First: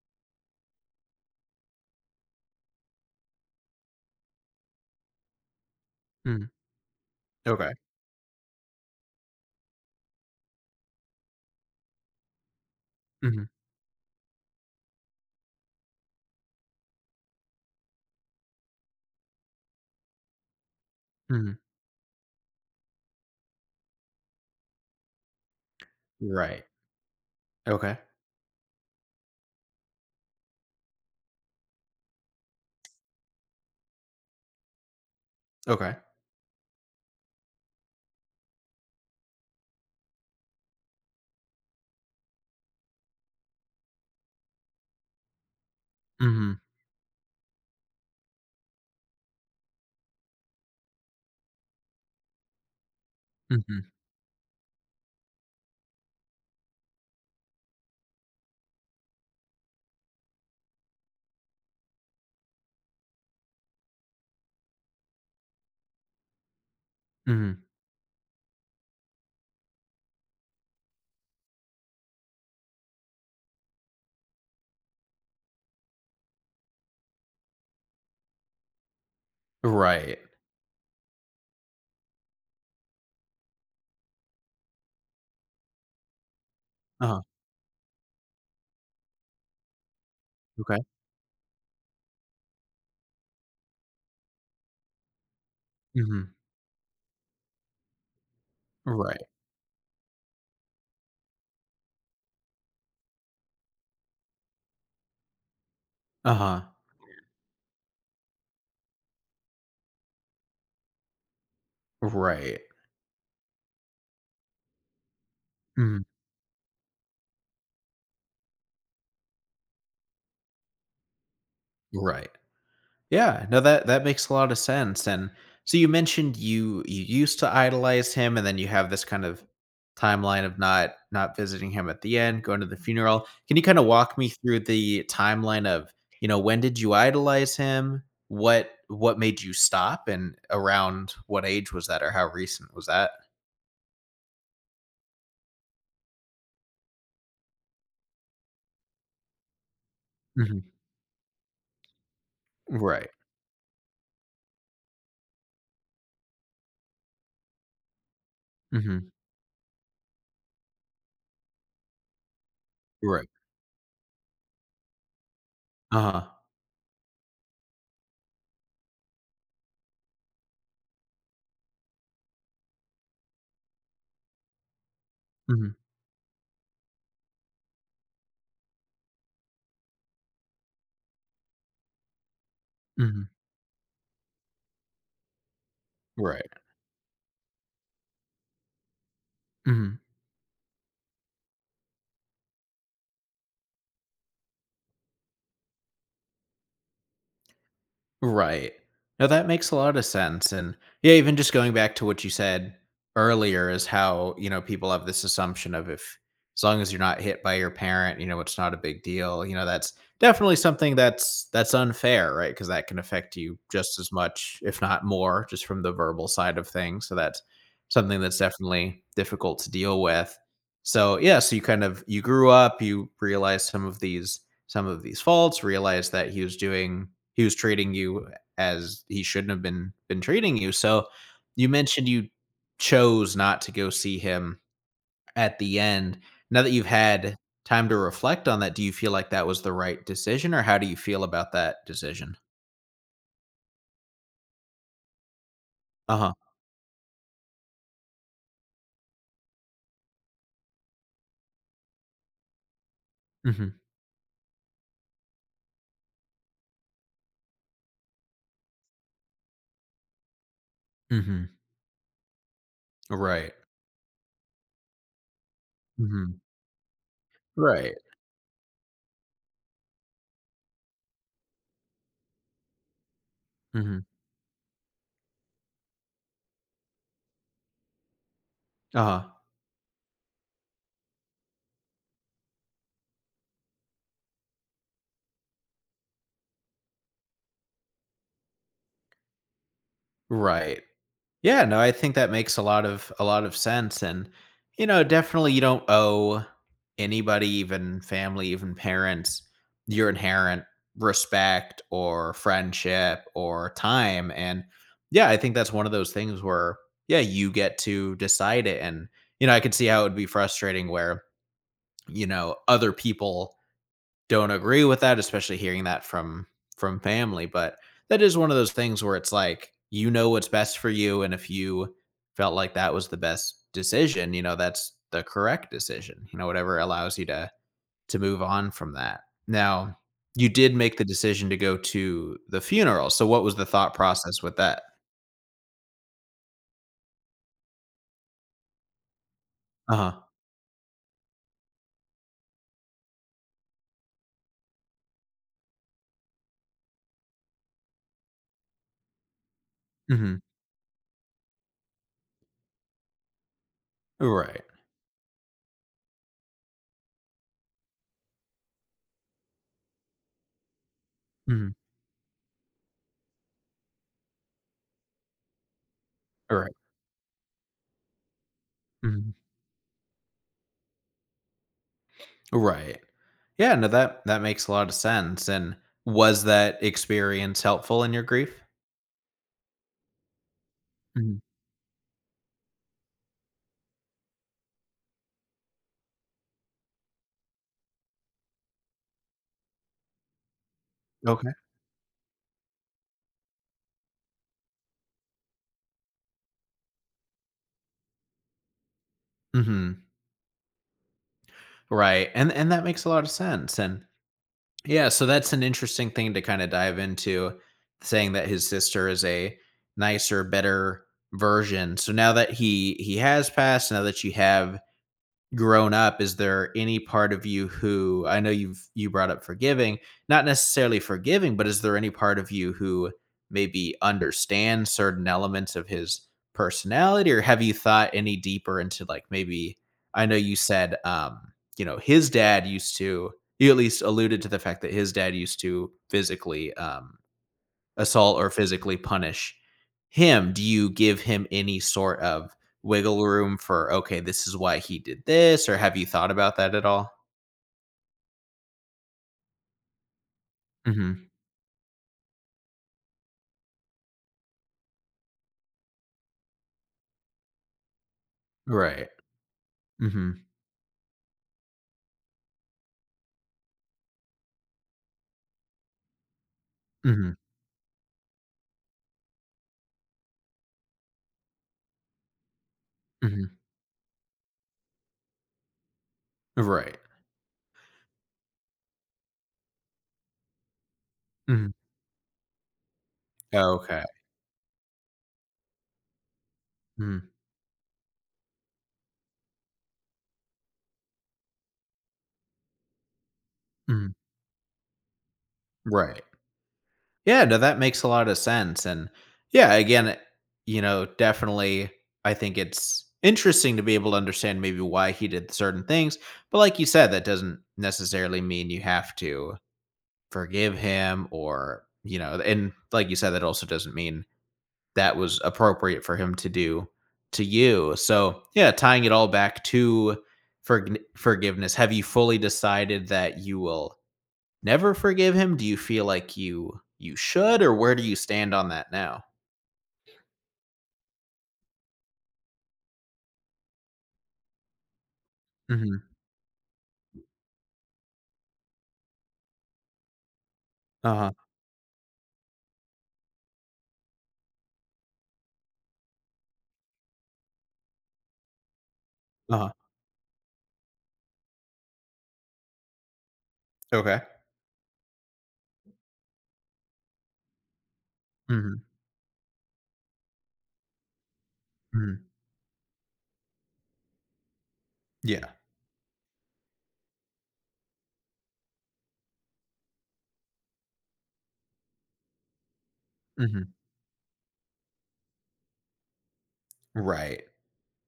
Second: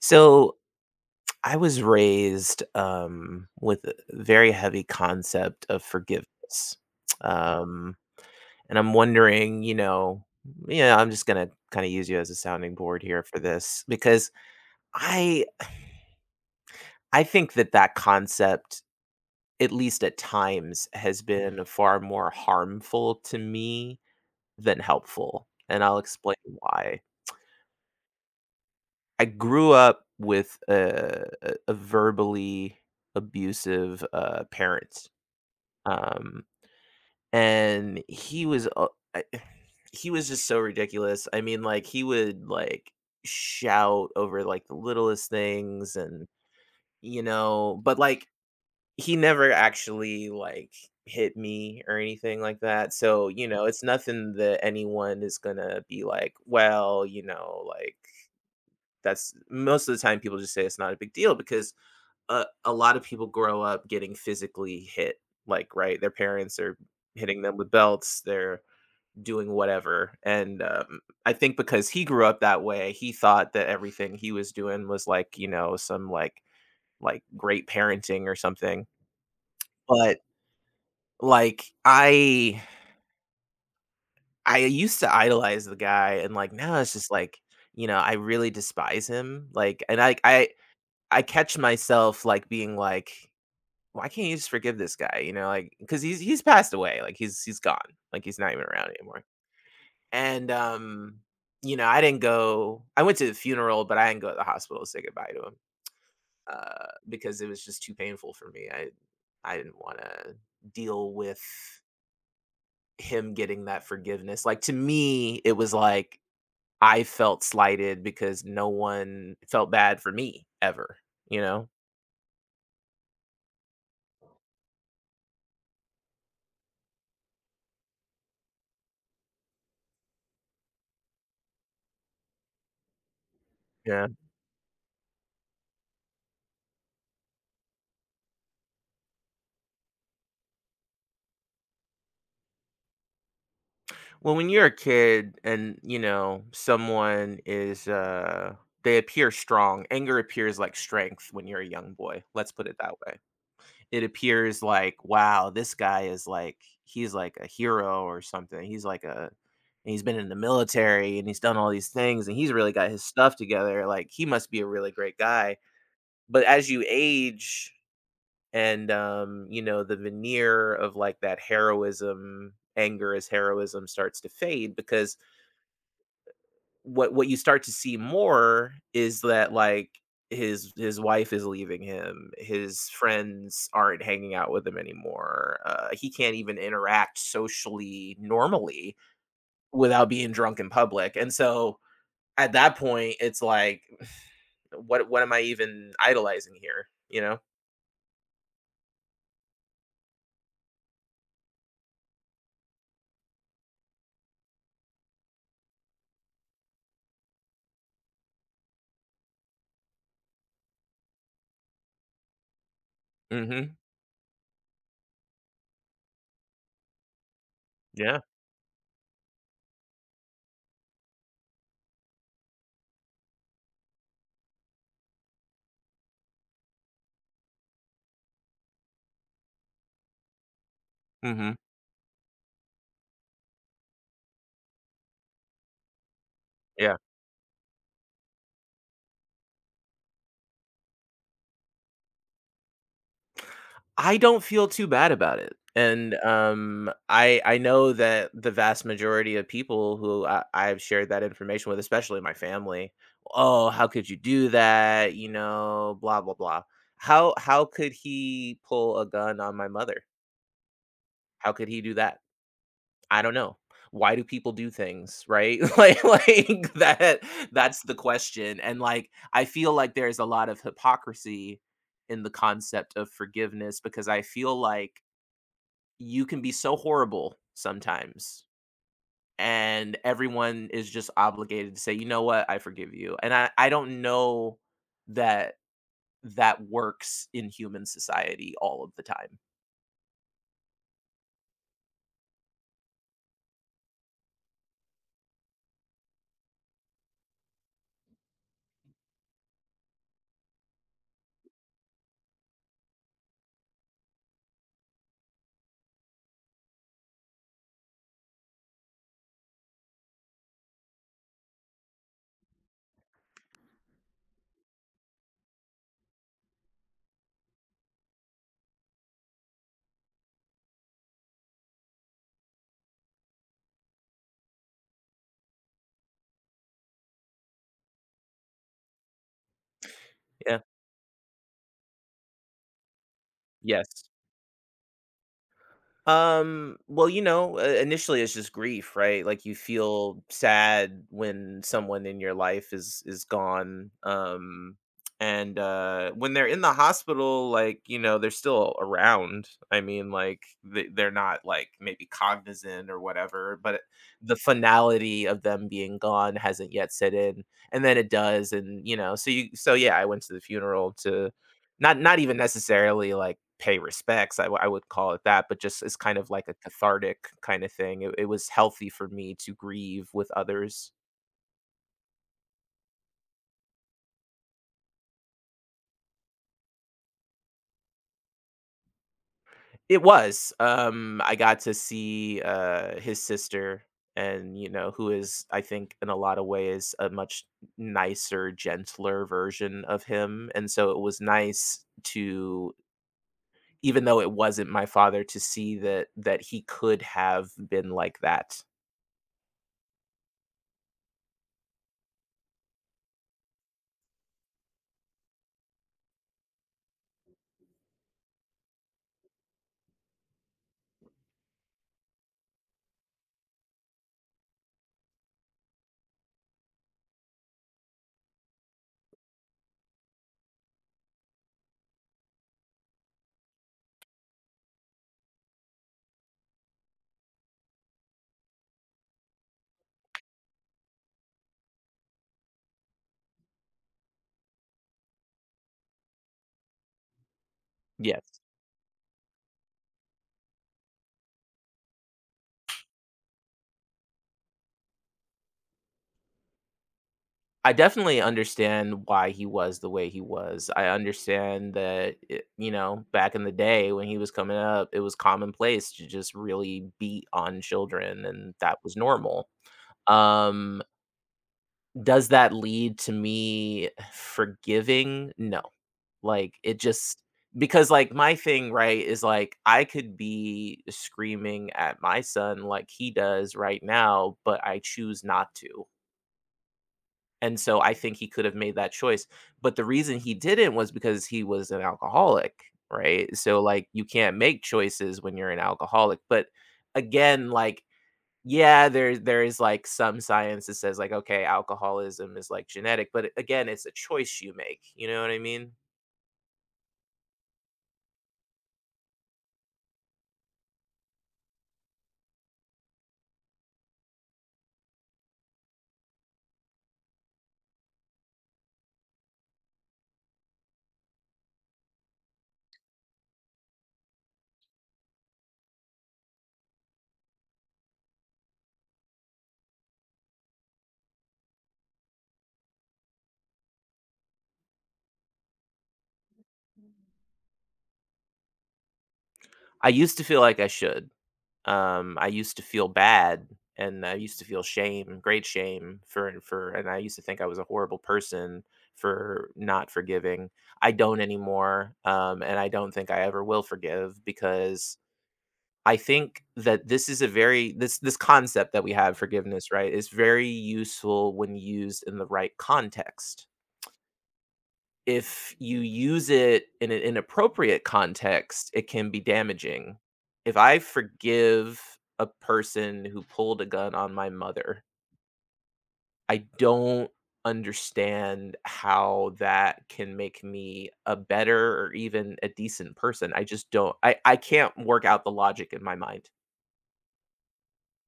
So I was raised with a very heavy concept of Mm. forgiveness. Okay. Um, and I'm wondering, you know, yeah, I'm just going to kind of use you as a sounding board here for Mhm. this because I I think that that concept at least at times has Mhm. been far more harmful to me than helpful. And I'll explain Right. why. Okay. I grew up with a, a verbally abusive parent. Okay. Um, and he was a I he was just so ridiculous. I mean, like, he would, like, shout over, like, the littlest things and, Mhm. you know but, like, he never actually, like, hit me or anything like that, so, you know, it's Mhm. nothing that anyone is gonna be like, "Well," you know, like, that's most of the time people just say it's not a big deal because a lot of people grow up getting physically hit, like, right? Their parents are hitting them Mhm. with belts, they're doing whatever, and, I think because he grew up that way, he thought that everything he was doing was, like, you know, some, like great parenting or something, but, Right. like, I used to idolize the guy, and, like, now it's just, Uh-huh. like, you know, I really despise him, like, and I I Okay. I catch myself, like, being, like why can't you just forgive this guy? You know, like because he's Mhm. he's passed away, like he's gone, like he's not even around Right. anymore. And you know, I didn't go. I went to the funeral, but I didn't go to the hospital to say goodbye to him Uh-huh. Because it was just too painful for me. I didn't want to deal with Right. him getting that forgiveness. Like to me, it was Mhm. like I felt slighted because no one felt bad for me ever. You know. Right. Yeah, no, that makes a lot of sense. And so you mentioned you used to idolize him, and then you have this kind of timeline of not visiting him at the end, going to the funeral. Can you kind of Yeah. walk me through the timeline of when did you idolize him? What made you stop, and around what age was that, or how recent was that? Well, when you're a kid and, you know, someone is they appear strong. Anger appears Hmm. like strength when you're a young boy. Let's put it that Right. way. It appears like, wow, this guy is like he's like a hero or something. He's like Hmm. a and he's been in the military and he's done all these things and he's really got his Right. stuff together. Like he must be a really great guy. Uh But huh. as you age and you know, the veneer of like that heroism, anger as heroism starts to fade because Hmm. what you start to see more is that like his wife is leaving him his Hmm. friends aren't hanging out with him anymore he can't Right. even interact socially normally Hmm. without being drunk in public and so at that point it's like what am I even idolizing here you know Right. No, that makes a lot of sense. And yeah, even just going back to what you said earlier is how, people have this assumption of if as long as you're not hit by your parent, it's not a big deal. That's definitely something that's unfair, right? Because that can affect you mhm just as much, if not more, just from the verbal side of things. So that's yeah something that's definitely difficult to deal with. So yeah, so you kind of you grew up, you realized some of these faults, realized that he was treating you as he shouldn't have been treating you. So mhm you mentioned you chose not to go see him at the end. Now that you've yeah had time to reflect on that, do you feel like that was the right decision, or how do you feel about that decision? I don't feel too bad about it. And Uh-huh. I know that the vast majority of people who I, I've shared that information with, especially my family, oh, Mhm. how could you do that? You know, blah blah blah. How could he pull a gun on my mother? How Mhm. could he do that? I don't Right. know. Why do people do things, right? like Mhm. like that that's the Right. question. And like I feel like there's a lot of hypocrisy in the concept of forgiveness Mhm. because I feel like you can be so horrible sometimes Uh-huh. and everyone is just obligated to say you know what I forgive you and I don't know that that works in human society all of the time. Right. Yeah, no, I think that makes a lot of sense. And definitely, you don't owe anybody, even family, even parents, your inherent respect or friendship or time. And yeah, I think that's one of those things where, yeah, you get to decide it. And I could see how it would be frustrating where, other people don't agree with that, especially hearing that from family. But that is one of those things where it's like, you know what's best for you, and if you felt like that was the best decision, you know that's the correct decision. Whatever allows you to move on from that. Now, you Yeah. did make the decision to go to the funeral, so what was the thought Yes. process with that? Well, you know, initially it's just grief, right? Like you Uh feel huh. sad when someone in your life is gone. And when they're in the hospital like, you know, they're still around. I mean, Hmm. like they, they're not like maybe cognizant or whatever, but the Right. finality of them being gone hasn't yet set in. And then it does and you know, so you so yeah, I went to the funeral to Hmm. not even necessarily like pay respects, I would call it that, but just as kind of like a Right. cathartic kind of thing. It was healthy for me Hmm. to grieve with others. Right. Yeah. No, that makes a lot of sense. And was that experience helpful in your grief? It was, I Mhm. got to see, his sister and, you know, who is, I think, in a lot of ways, a much nicer, gentler version of him, and so it was Okay. nice to even though it wasn't my father, to see that that he could have been like that. Mhm. Right, and that makes a lot of sense. And yeah, so that's an interesting thing to kinda dive into, saying that his sister is a nicer, better version. So now that he has passed, now that you have grown up, is there any part of you who — I know you brought up forgiving, not necessarily forgiving — but is there any part of you who maybe understands certain elements of his personality? Or have you thought any deeper into, like, maybe, I know you said, his dad used to you at least alluded to the fact that his dad used to physically, Yeah. assault or physically punish him. Do you give him any sort of wiggle room for, okay, this is why he did this, or have you thought about that at all? I definitely understand why he was the way he was. I Mhm. understand that, it, you know, back in the day when he was coming up, it was commonplace to just really beat on children, and that was Right. normal. Mhm. Um, does that lead to me forgiving? No. Like, it just Mhm. because, like, my thing, right, is like I could be screaming at my son like he does Mhm. right now, but I choose not to. Right. And so I think he could have made that choice, but the reason he didn't was because he was Mhm. an alcoholic, right? So, like, you Okay. can't make choices when you're an alcoholic, but Mhm. again, like, yeah, there is, like, some science that says, like, okay, alcoholism is, like, genetic, but again, it's a Mhm. choice you make, you know what I mean? Right. Yeah, no, that makes a lot of sense. And yeah, again, definitely, I think it's interesting to be able to understand maybe why he did certain things, but like you said, that doesn't necessarily mean you have to forgive him. Or, and like you said, that also doesn't mean that was appropriate for him to do to you. So yeah, tying it all back to forgiveness, have you fully decided that you will never forgive him? Do you feel like you should, or where do you stand on that now? I used to feel like I should. I used to feel bad, and I used to feel shame, great shame Hmm. For and I used to think I was a horrible person for not forgiving. I don't Uh-huh. anymore, and I don't think I ever will forgive because I think that this is a very this concept that we have forgiveness, Uh-huh. right, is very useful when used in the right context Okay. if you use it in an inappropriate context, Hmm. it can be damaging. If I forgive a Hmm. person who pulled a gun on my mother, Yeah. I don't understand how that can make me a better or even a decent person. I just Hmm. don't I can't work out the logic in my mind. Right.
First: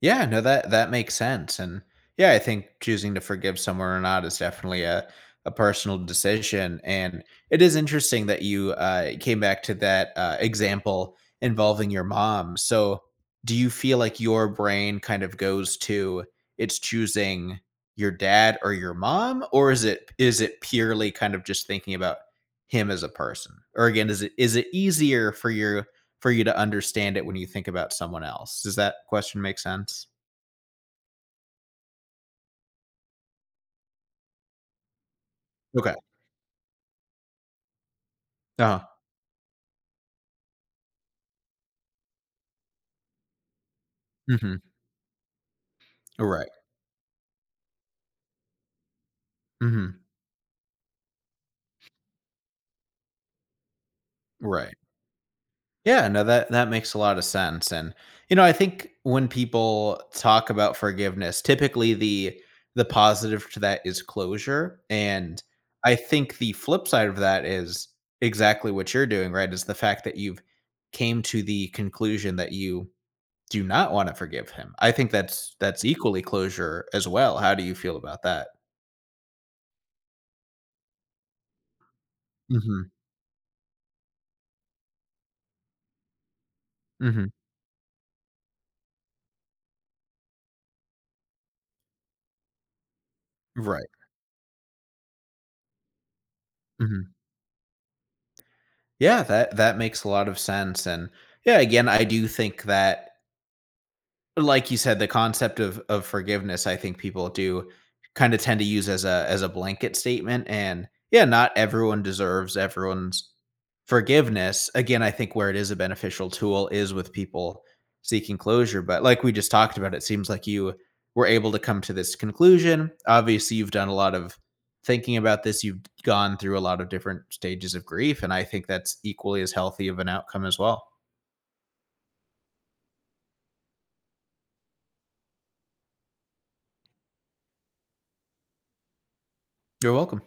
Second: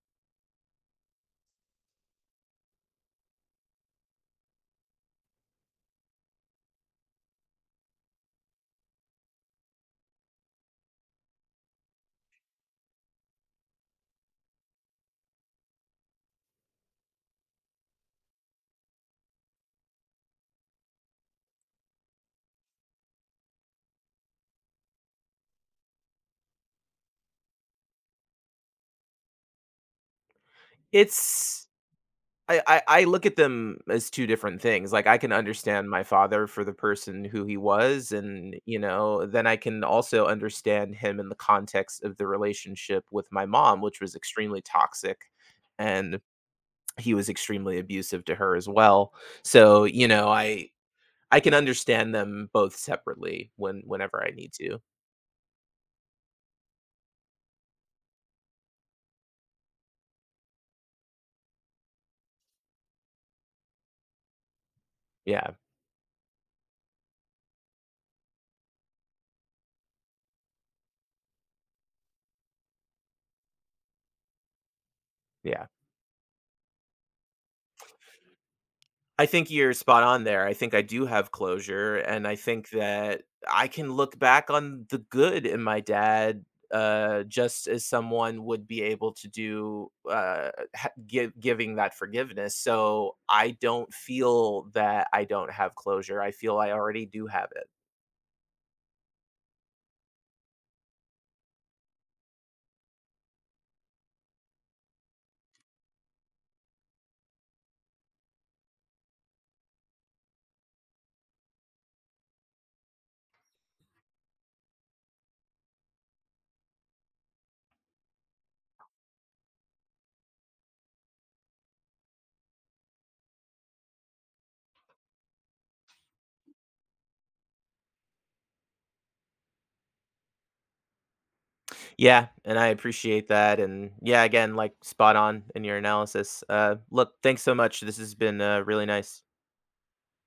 Yeah, no, that makes sense. And yeah, I think choosing to forgive someone or not is definitely a personal decision. And it is interesting that you came back to that example involving your mom. So do you feel like your brain kind of goes to, it's choosing your dad or your mom, or is it purely kind of just thinking about him as a person? Or again, is it easier for you to understand it when you think about someone else. Does that question make sense? It's I look at them as 2 different things, like, I can understand Okay. my father for the person who he was, and, you uh know, then I can also understand him in the context of the relationship with my mom, which was extremely Mhm. toxic, and Right. he was extremely abusive to her as well. So, Mhm. you know, I can understand them both separately when whenever I need Right. to. Yeah, no, that makes a lot of sense. And, I think when people talk about forgiveness, typically the positive to that is closure, and Yeah, I think the flip side of that is exactly what you're doing, right, is the fact that you've came to the conclusion that you do not wanna forgive him. I think that's yeah. that's equally closure as well. How do you feel about that? I think you're spot on there. I think I do have closure, and I think Mhm. that I can look back on the good in my dad, Mhm. just as someone would be able to do, giving that forgiveness. So I Right. don't feel that I don't have closure. I feel I already Mhm. do have it. Yeah, that makes a lot of sense. And, yeah, again, I do think that like you said, the concept of forgiveness, I think people do kind of tend to use as a blanket statement. And yeah, not everyone deserves everyone's forgiveness. Again, I think where it is a beneficial tool is with people seeking closure. But like we just talked about, it seems like you were able to come to this conclusion. Obviously, you've done a lot of thinking about this. You've gone through a lot of different stages of grief, and I think that's equally as healthy of an outcome as well. Yeah, and I appreciate that. And yeah, again, like spot on in your analysis. Look, thanks so much. This has been really nice. You're welcome.